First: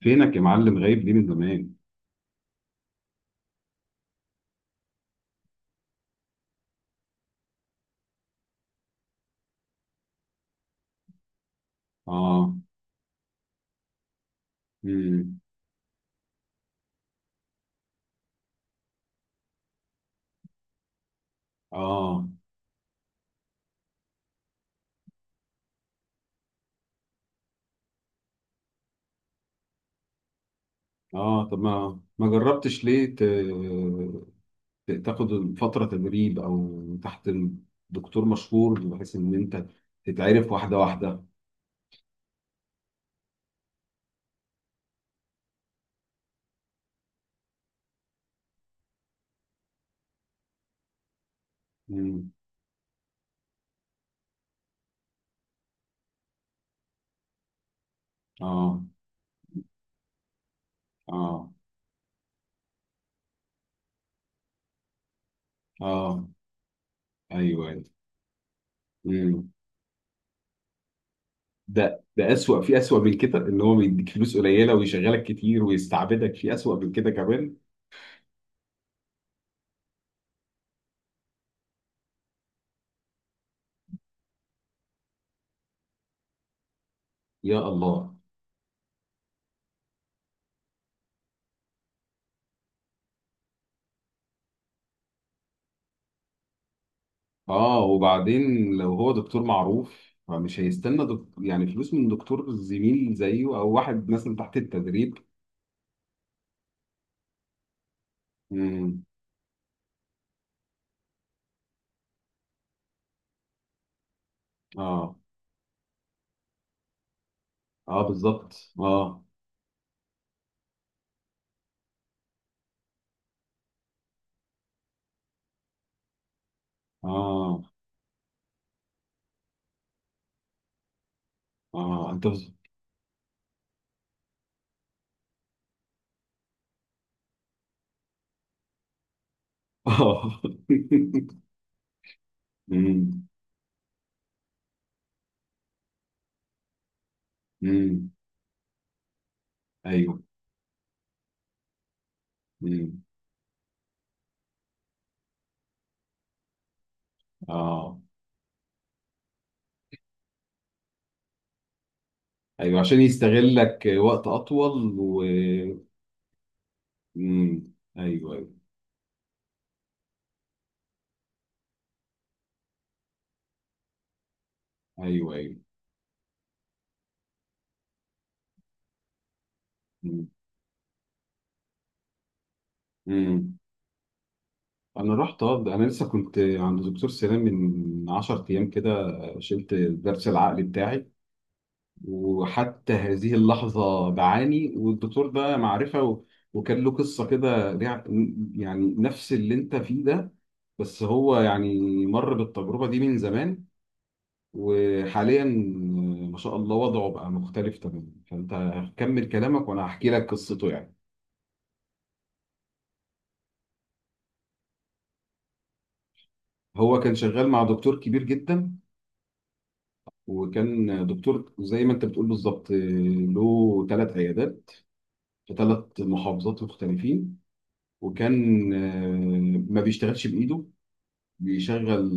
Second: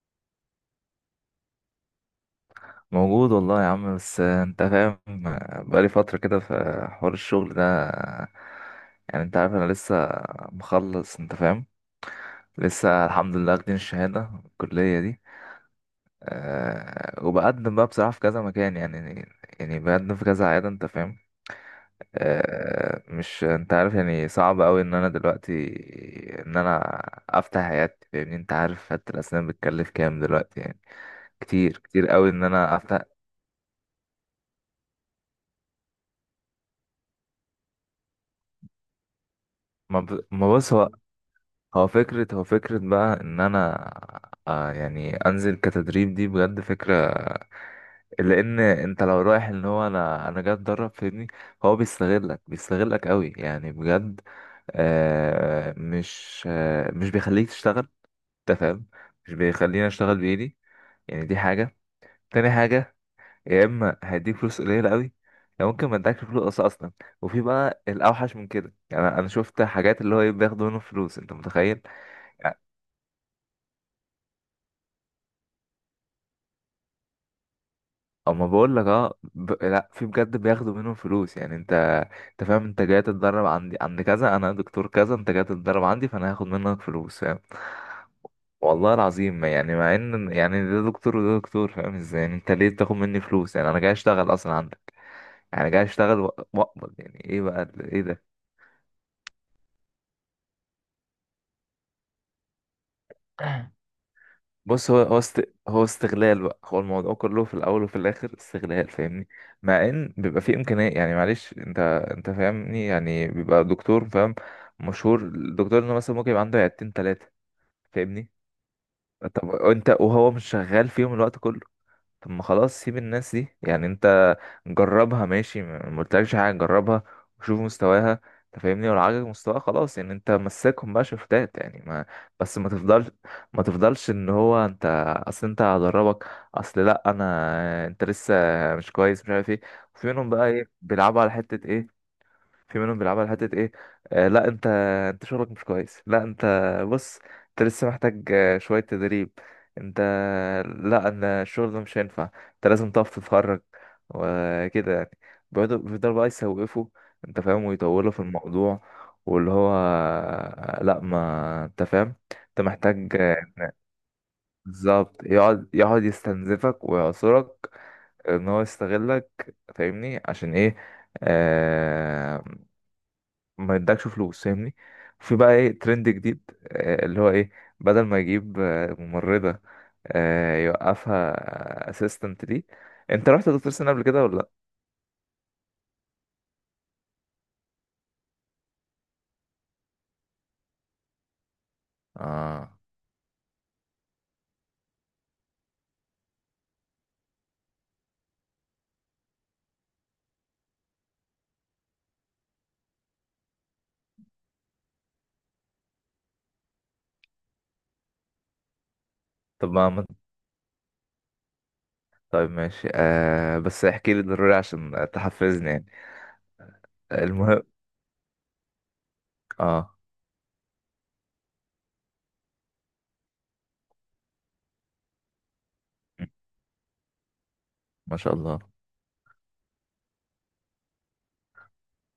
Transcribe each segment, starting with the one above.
فينك يا معلم غايب ليه من زمان؟ موجود والله يا عم، بس انت فاهم. بقالي فترة كده في حوار الشغل ده. يعني انت عارف انا لسه مخلص، انت فاهم. اه. لسه الحمد لله واخدين الشهادة في الكلية دي. مم. أه، وبقدم بقى بصراحة في كذا مكان، يعني بقدم في كذا عيادة، انت فاهم. اه، أه، مش انت عارف يعني صعب اوي ان انا دلوقتي ان انا افتح عيادتي، فاهمني. انت عارف عيادة الاسنان بتكلف كام دلوقتي يعني. اه. طب كتير ما كتير ما اوي ان انا جربتش افتح. ليه تاخد فترة تدريب او تحت دكتور مشهور بحيث ان انت تتعرف ما بص، واحدة هو واحدة. هو فكرة هو فكرة بقى ان انا، آه، يعني انزل كتدريب، دي بجد فكرة. لان انت لو رايح ان هو، انا جاي اتدرب فاهمني، هو مم. بيستغلك بيستغلك قوي يعني بجد. مش بيخليك تشتغل، انت اه، فاهم. مش بيخليني اشتغل بايدي. يعني دي اه، حاجة. تاني حاجة، يا اما هيديك فلوس قليلة قوي، يا ممكن ما ادكش اه. فلوس اصلا. وفي ايوه، بقى ايوه. الاوحش من كده، يعني انا مم. شفت حاجات اللي هو إيه، بياخدوا منهم فلوس، انت متخيل. ده اسوأ، في اسوأ من كده، ان هو بيديك فلوس قليلة ويشغلك كتير ويستعبدك، في اسوأ من كده كمان. اما بقول لك اه، لا، في بجد بياخدوا منهم فلوس. يعني انت فاهم، انت جاي تتدرب عندي عند كذا، انا دكتور كذا، انت جاي تتدرب عندي فانا هاخد منك فلوس، فاهم. يا الله. والله العظيم، ما يعني مع ان يعني ده دكتور وده دكتور، فاهم ازاي يعني، انت ليه بتاخد مني فلوس يعني، انا جاي اشتغل اصلا عندك. يعني جاي اشتغل واقبض. يعني ايه بقى اه، ايه ده. وبعدين لو هو دكتور معروف فمش هيستنى يعني فلوس من دكتور زميل زيه او واحد مثلا تحت بص هو التدريب. هو استغلال بقى، هو الموضوع كله في الاول وفي الاخر استغلال، امم. فاهمني. مع ان بيبقى فيه امكانيه، يعني معلش، انت فاهمني، يعني بيبقى دكتور فاهم اه، مشهور، الدكتور انه مثلا ممكن يبقى عنده عيادتين ثلاثه، اه، فاهمني. بالظبط، اه. طب انت وهو مش شغال فيهم الوقت كله. طب ما خلاص، سيب الناس دي، يعني انت جربها، ماشي، ما قلتلكش حاجه. جربها وشوف اه، مستواها، انت فاهمني، ولو عجبك مستواها خلاص، يعني انت مسكهم بقى شفتات يعني، ما. اه. انت بس ما تفضلش، ما تفضلش ان هو انت، اصل انت هدربك، اصل لا، انا انت لسه مش كويس، مش عارف ايه. وفي منهم اه. بقى ايه، بيلعبوا على حته ايه. في منهم بيلعبوا امم، على حتة ايه. لا، انت شغلك مش كويس، لا انت، بص، انت لسه امم. محتاج، شوية تدريب. انت ايوه. لا، انا الشغل ده مش هينفع، انت لازم امم. تقف تتفرج، وكده يعني. بيفضلوا بقى يسوقفوا، انت فاهم، اه. ويطولوا في الموضوع. واللي هو لا، ما انت فاهم، انت ايوه عشان محتاج، يستغلك وقت اطول بالظبط. و. يقعد يستنزفك ويعصرك، امم. ايوه، ان هو ايوه. يستغلك، فاهمني. عشان ايه؟ آه، ما يدكش فلوس، فاهمني. ايوه، في بقى ايوه. ايه ترند جديد، اللي هو ايه، بدل ما يجيب ممرضة، يوقفها اسيستنت ليه. انت رحت امم. دكتور سنان قبل كده ولا لا؟ انا رحت، اه، ده انا لسه كنت عند دكتور سنان من 10 ايام كده، شلت الضرس العقلي بتاعي. اه. وحتى هذه اللحظه بعاني، والدكتور ده معرفه وكان له قصه كده يعني نفس اللي انت فيه ده، بس هو يعني مر بالتجربه دي من زمان. وحاليا، ما شاء الله وضعه بقى مختلف تماما، فانت كمل كلامك طب وانا هحكي لك قصته يعني. طيب ماشي، آه، بس احكي لي ضروري عشان تحفزني يعني. هو كان شغال مع المهم. دكتور كبير جدا، اه. وكان دكتور زي ما انت بتقول بالظبط له ثلاث عيادات، في ثلاث م،. محافظات مختلفين. ما شاء الله. وكان ما بيشتغلش بايده، بيشغل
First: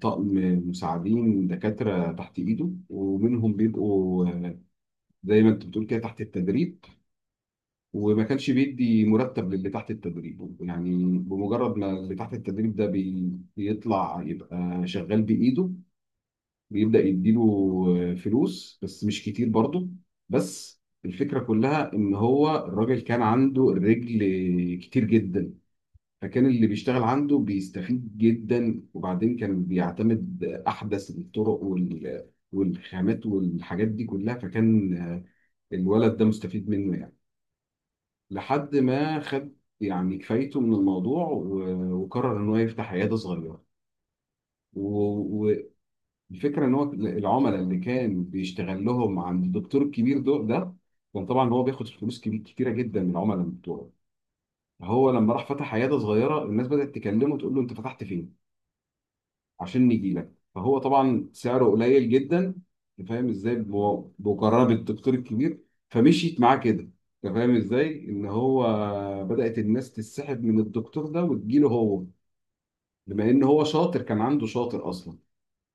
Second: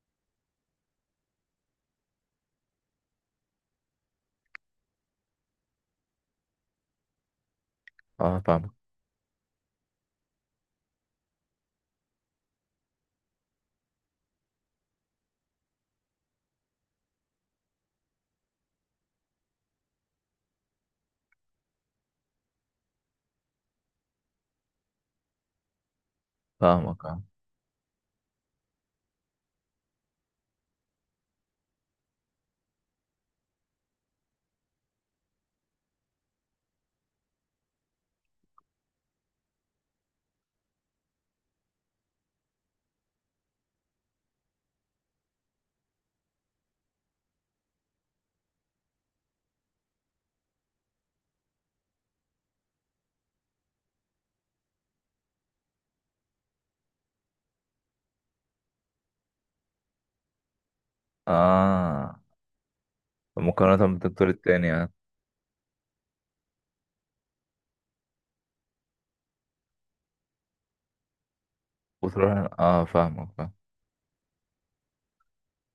طقم مساعدين دكاترة تحت ايده، ومنهم بيبقوا زي ما انت بتقول كده تحت التدريب. وما اه، كانش فاهمك بيدي مرتب للي تحت التدريب. يعني بمجرد ما اللي تحت التدريب ده بيطلع يبقى شغال بايده، بيبدأ يديله فلوس، بس مش كتير برضه. بس الفكرة كلها إن هو الراجل كان عنده الرجل كتير جدا، فكان اللي بيشتغل فاهمك. اه عنده بيستفيد جدا. وبعدين كان بيعتمد أحدث الطرق والخامات والحاجات دي كلها. فكان الولد ده مستفيد منه يعني، لحد ما خد يعني كفايته من الموضوع و- وقرر إن هو يفتح عيادة صغيرة و- الفكره ان هو العملاء اللي كان بيشتغل لهم عند الدكتور الكبير دول، ده كان طبعا هو بياخد فلوس كبير كتيره جدا من العملاء بتوعه. فهو لما راح فتح عياده صغيره، الناس بدات تكلمه تقول له انت فتحت فين عشان نيجي لك. فهو طبعا سعره قليل اه. جدا. انت فاهم ازاي مقارنة بالدكتور بمقارنه التاني يعني. بالدكتور الكبير. فمشيت معاه كده. انت فاهم ازاي ان هو بدات الناس تسحب من الدكتور ده وتجيله هو. وتروح. اه، بما فاهمك ان فاهم. هو شاطر، كان عنده شاطر اصلا.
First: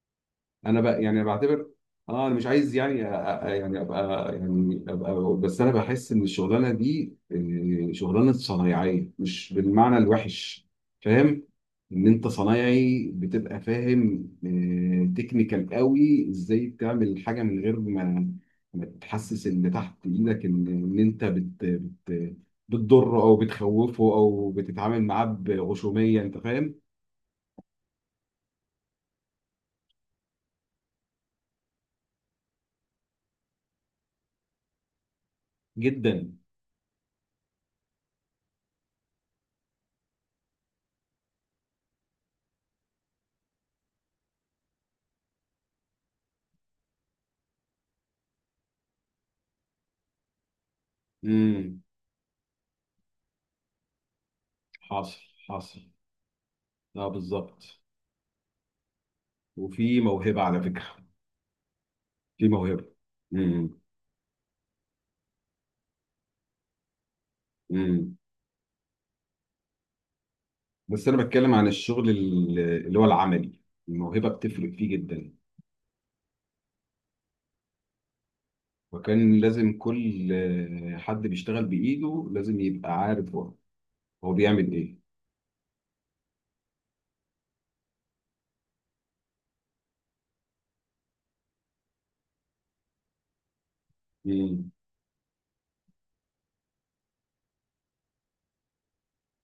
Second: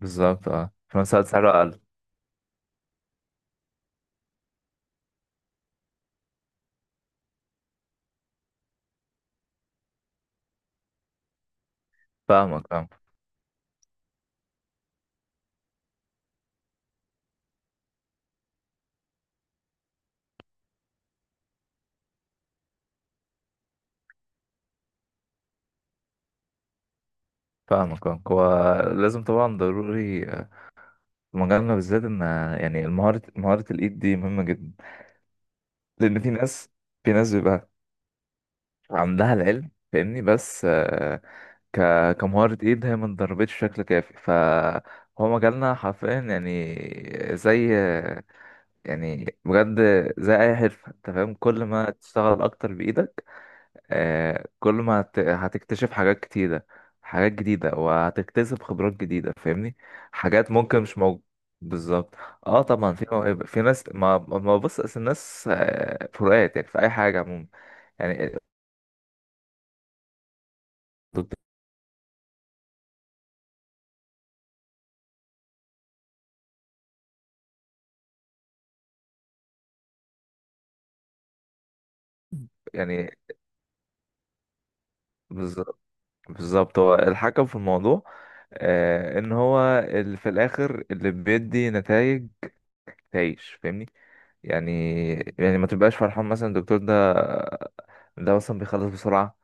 بالظبط، اه، انا في بقى نفس يعني الوقت سعره بعتبر، اقل. اه، انا مش عايز يعني يعني ابقى. بس انا بحس ان الشغلانه دي، شغلانه صنايعيه، مش بالمعنى الوحش، فاهم، ان انت فاهمك فاهمك. صنايعي بتبقى فاهم تكنيكال قوي، ازاي تعمل حاجه من غير ما تحسس اللي تحت ايدك ان انت بت بت بتضره او بتخوفه او بتتعامل معاه بغشوميه، انت فاهم. فاهمك فاهمك. هو لازم طبعا، ضروري، في مجالنا بالذات، ان يعني المهارة، مهارة الايد دي مهمة جدا. لان جدا. في ناس، في ناس بيبقى عندها العلم، فاهمني، بس آه، ك كمهارة ايد هي ما اتدربتش بشكل كافي. فهو مجالنا حرفيا يعني، زي يعني بجد، زي اي حرفة، انت فاهم، كل امم. ما تشتغل اكتر بايدك، كل ما حاصل، حاصل، هتكتشف حاجات كتيرة، اه حاجات جديدة، بالظبط. وهتكتسب خبرات جديدة، فاهمني. وفي موهبة حاجات على ممكن فكرة. مش موجودة. بالظبط. في اه، موهبة. طبعا في مواهب، في امم. ناس، ما ما بص أصل الناس فروقات يعني، في اي حاجة عموما امم. يعني. بس انا ضد- بتكلم عن الشغل اللي هو العملي. الموهبة بتفرق فيه جدا، وكان لازم كل حد بيشتغل بإيده لازم يبقى يعني، عارف هو بيعمل ايه. بالظبط، بالظبط. هو الحكم في الموضوع، ان هو اللي في الاخر اللي بيدي نتائج تعيش، فاهمني. امم. يعني، يعني ما تبقاش فرحان مثلا الدكتور ده، ده مثلا بيخلص بسرعة،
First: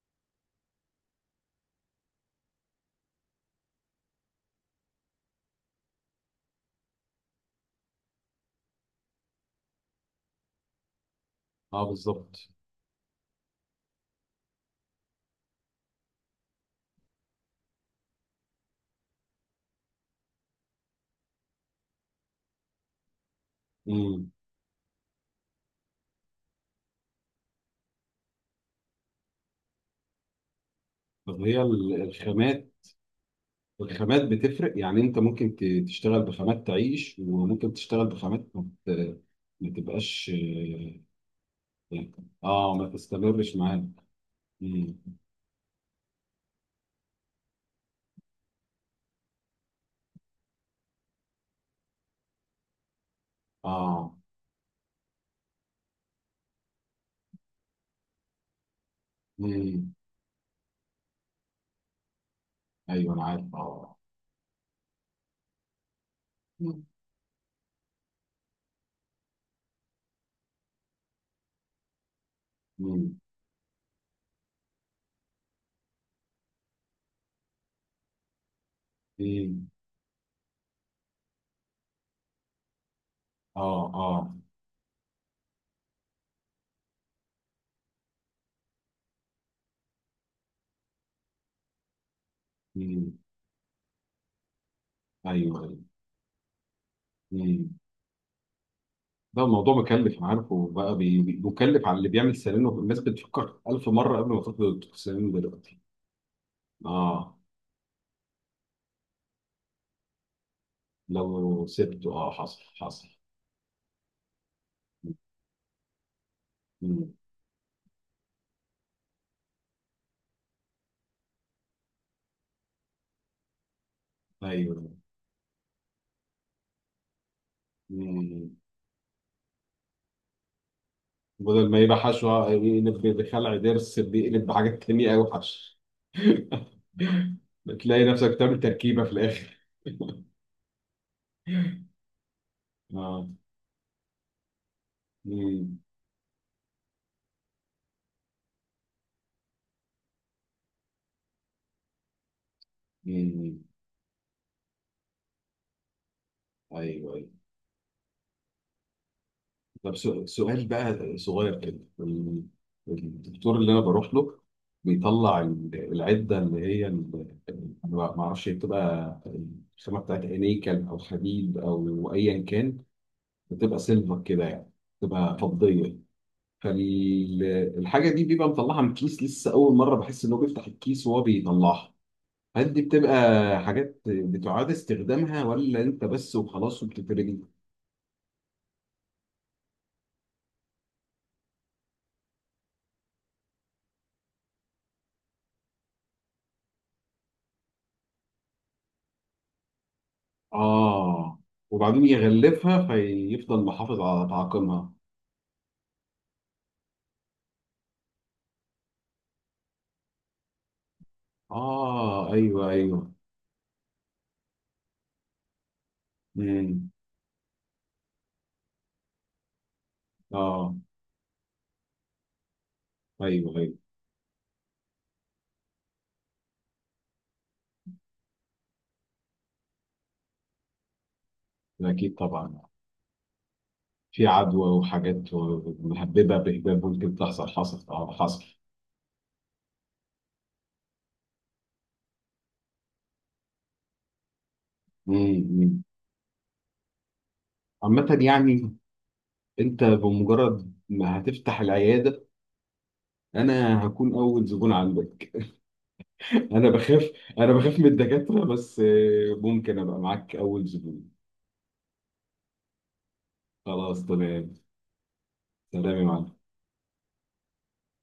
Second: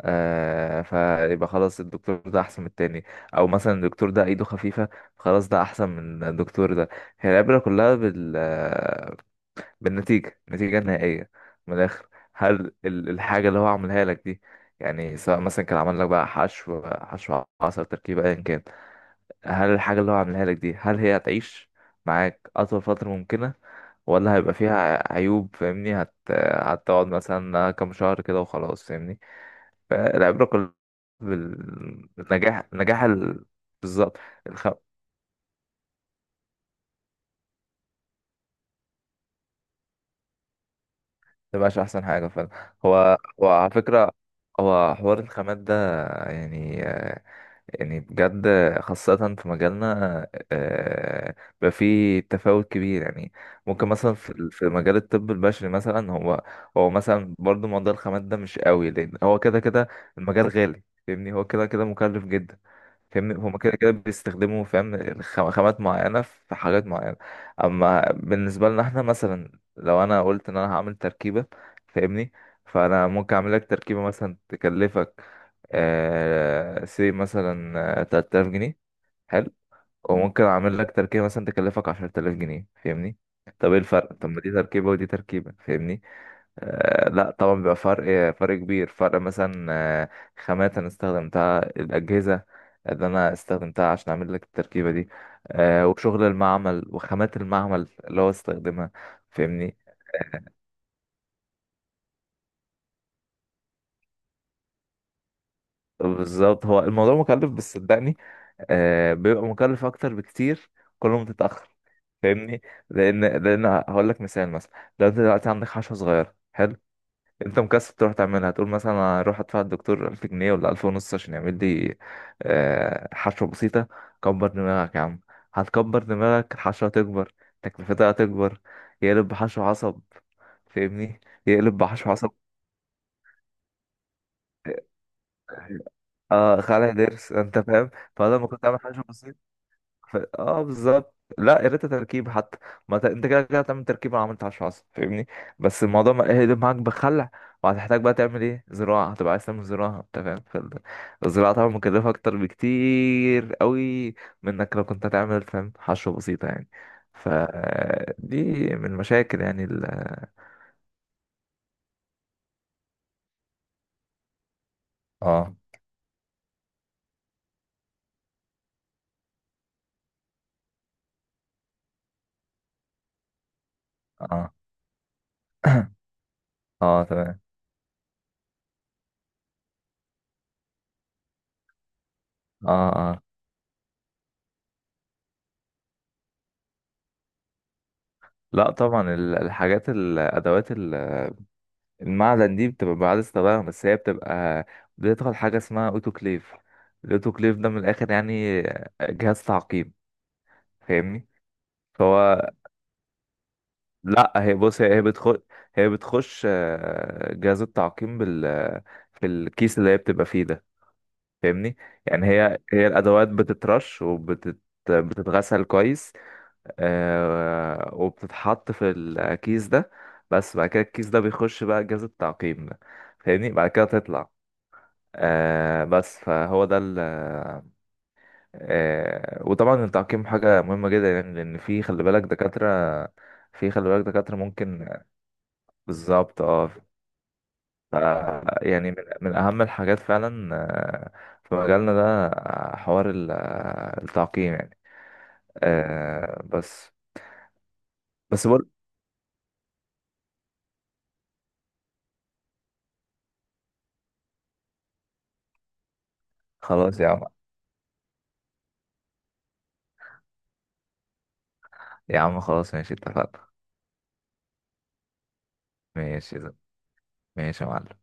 آه، فيبقى خلاص الدكتور ده احسن من التاني، او مثلا الدكتور ده ايده خفيفة، خلاص ده احسن من الدكتور ده. هي العبرة كلها بالنتيجة، النتيجة النهائية، من اه، الاخر. بالظبط. هل الحاجة اللي هو عملها لك دي، يعني سواء مثلا كان عمل لك بقى حشو، حشو عصب، تركيب، ايا كان، هل الحاجة اللي هو عملها لك دي هل هي هتعيش معاك اطول فترة ممكنة، امم. ولا هيبقى فيها عيوب، فاهمني. هتقعد مثلا كام شهر كده وخلاص، فاهمني. فالعبرة كلها طب هي بالنجاح، الخامات. بالظبط. الخامات بتفرق. الخم يعني انت ممكن تشتغل بخامات تعيش، وممكن تشتغل بخامات ما تبقاش، اه، مبقاش أحسن يعني، حاجة فعلا. ما هو هو تستمرش على معاك. فكرة، هو امم. حوار الخامات ده يعني، يعني بجد، خاصة في مجالنا، آه، بقى فيه تفاوت كبير يعني. ممكن مثلا اه. في مجال الطب البشري مثلا، هو، هو مثلا برضه موضوع الخامات ده مش قوي، لأن هو كده كده مم. المجال غالي، فاهمني، هو كده كده مكلف جدا، ايوه انا فاهمني. عارف، هما كده كده اه. بيستخدموا فاهم، خامات معينة في مم. حاجات معينة. أما بالنسبة لنا احنا، مثلا لو أنا قلت إن أنا هعمل تركيبة، فاهمني، فأنا مم. ممكن أعمل لك تركيبة مثلا تكلفك آه سي مثلا 3000 جنيه، حلو، مم. وممكن أعمل لك تركيبة مثلا تكلفك 10000 جنيه، فاهمني. طب ايه اه، الفرق؟ طب اه. ما دي تركيبة ودي تركيبة، فاهمني. آه لا طبعا بيبقى فرق فرق كبير، فرق مثلا خامات انا استخدمتها، الاجهزه اللي مم. انا استخدمتها عشان اعمل لك التركيبه دي، ايوه، ايوه. آه، وشغل المعمل، وخامات مم. المعمل اللي هو استخدمها، ده الموضوع فاهمني. مكلف، انا عارفه بقى مكلف على اللي بيعمل سيرينو. الناس بتفكر ألف مرة قبل ما تدخل السيرينو دلوقتي. بالظبط، هو الموضوع اه. مكلف، بس صدقني آه، بيبقى مكلف اكتر بكتير كل ما لو تتاخر، سبته، اه، فاهمني. حصل حصل. لان هقول لك مثال، مثلا لو انت دلوقتي عندك حشوه صغيره، حلو، مم. انت مكسب تروح تعملها، تقول مثلا انا هروح ادفع الدكتور 1000 جنيه ولا 1000 ونص، عشان يعمل لي حشوه بسيطه. كبر دماغك ايوه. يا عم، هتكبر دماغك، الحشوه هتكبر، تكلفتها مم. هتكبر، يقلب بحشو عصب، فاهمني، بدل يقلب ما يبقى بحشو حشو، عصب يقلب بخلع ضرس، بيقلب بحاجات تانية أوي حشو. آه خلع ضرس، انت فاهم. بتلاقي نفسك فبدل ما بتعمل كنت عامل حشو تركيبة في بسيط، الآخر. اه بالظبط، لا يا ريت تركيب حتى. ما ت... انت اه. كده كده هتعمل تركيب، انا عملت 10 10، فاهمني. مم. بس الموضوع ما ايه ده معاك بخلع، وهتحتاج بقى تعمل ايه، زراعه، هتبقى عايز تعمل زراعه، انت فاهم. الزراعه طبعا مكلفه اكتر بكتير مم. قوي من انك لو كنت هتعمل فاهم حشوه بسيطه يعني. ايوه، ايوه. ف دي من المشاكل يعني طب سؤال بقى صغير كده، الدكتور اللي انا بروح له بيطلع اه العده اللي هي ما اعرفش هي بتبقى الخامه بتاعت انيكل او حديد او ايا كان، بتبقى سيلفر كده اه. يعني، بتبقى فضيه. اه تمام. فالحاجه دي بيبقى مطلعها من كيس، لسه اول مره بحس انه بيفتح الكيس وهو بيطلعها. هل دي اه بتبقى اه. حاجات بتعاد استخدامها، ولا انت بس وخلاص وبتترمي؟ لا طبعا، الحاجات، الادوات المعدن دي بتبقى بعد استخدامها، بس هي بتبقى بتدخل حاجة اسمها اوتوكليف. الاوتوكليف ده من الآخر يعني جهاز تعقيم، فاهمني. اه، وبعدين فهو، يغلفها فيفضل محافظ على لا هي بص، تعاقمها. هي بتخش، هي بتخش جهاز التعقيم في الكيس اللي هي بتبقى فيه ده، فاهمني. يعني اه، هي ايوه، هي ايوه. الأدوات بتترش بتتغسل كويس، امم. وبتتحط في الكيس ده. بس بعد اه، كده الكيس ده بيخش بقى جهاز التعقيم ده، فاهمني، ايوه، بعد ايوه. كده تطلع، آه. بس فهو ده ال آه وطبعا التعقيم حاجة مهمة جدا يعني، لأن في خلي اكيد بالك طبعا. دكاترة، في خلي بالك في دكاترة عدوى ممكن. وحاجات مهببه بالظبط اه، بهباب ممكن تحصل. حصل، حصل. يعني من، من أهم الحاجات فعلا، في مجالنا ده، آه، حوار ال- آه، التعقيم يعني. امم. آه بس، عامة بس بقول. يعني، انت بمجرد ما هتفتح العياده انا هكون اول زبون عندك. انا خلاص يا بخاف. عم. انا بخاف من الدكاتره، بس ممكن ابقى معاك اول زبون. يا عم خلاص ماشي، اتفقنا. خلاص تمام. سلام يا ماشي. معلم. ماشي يا معلم.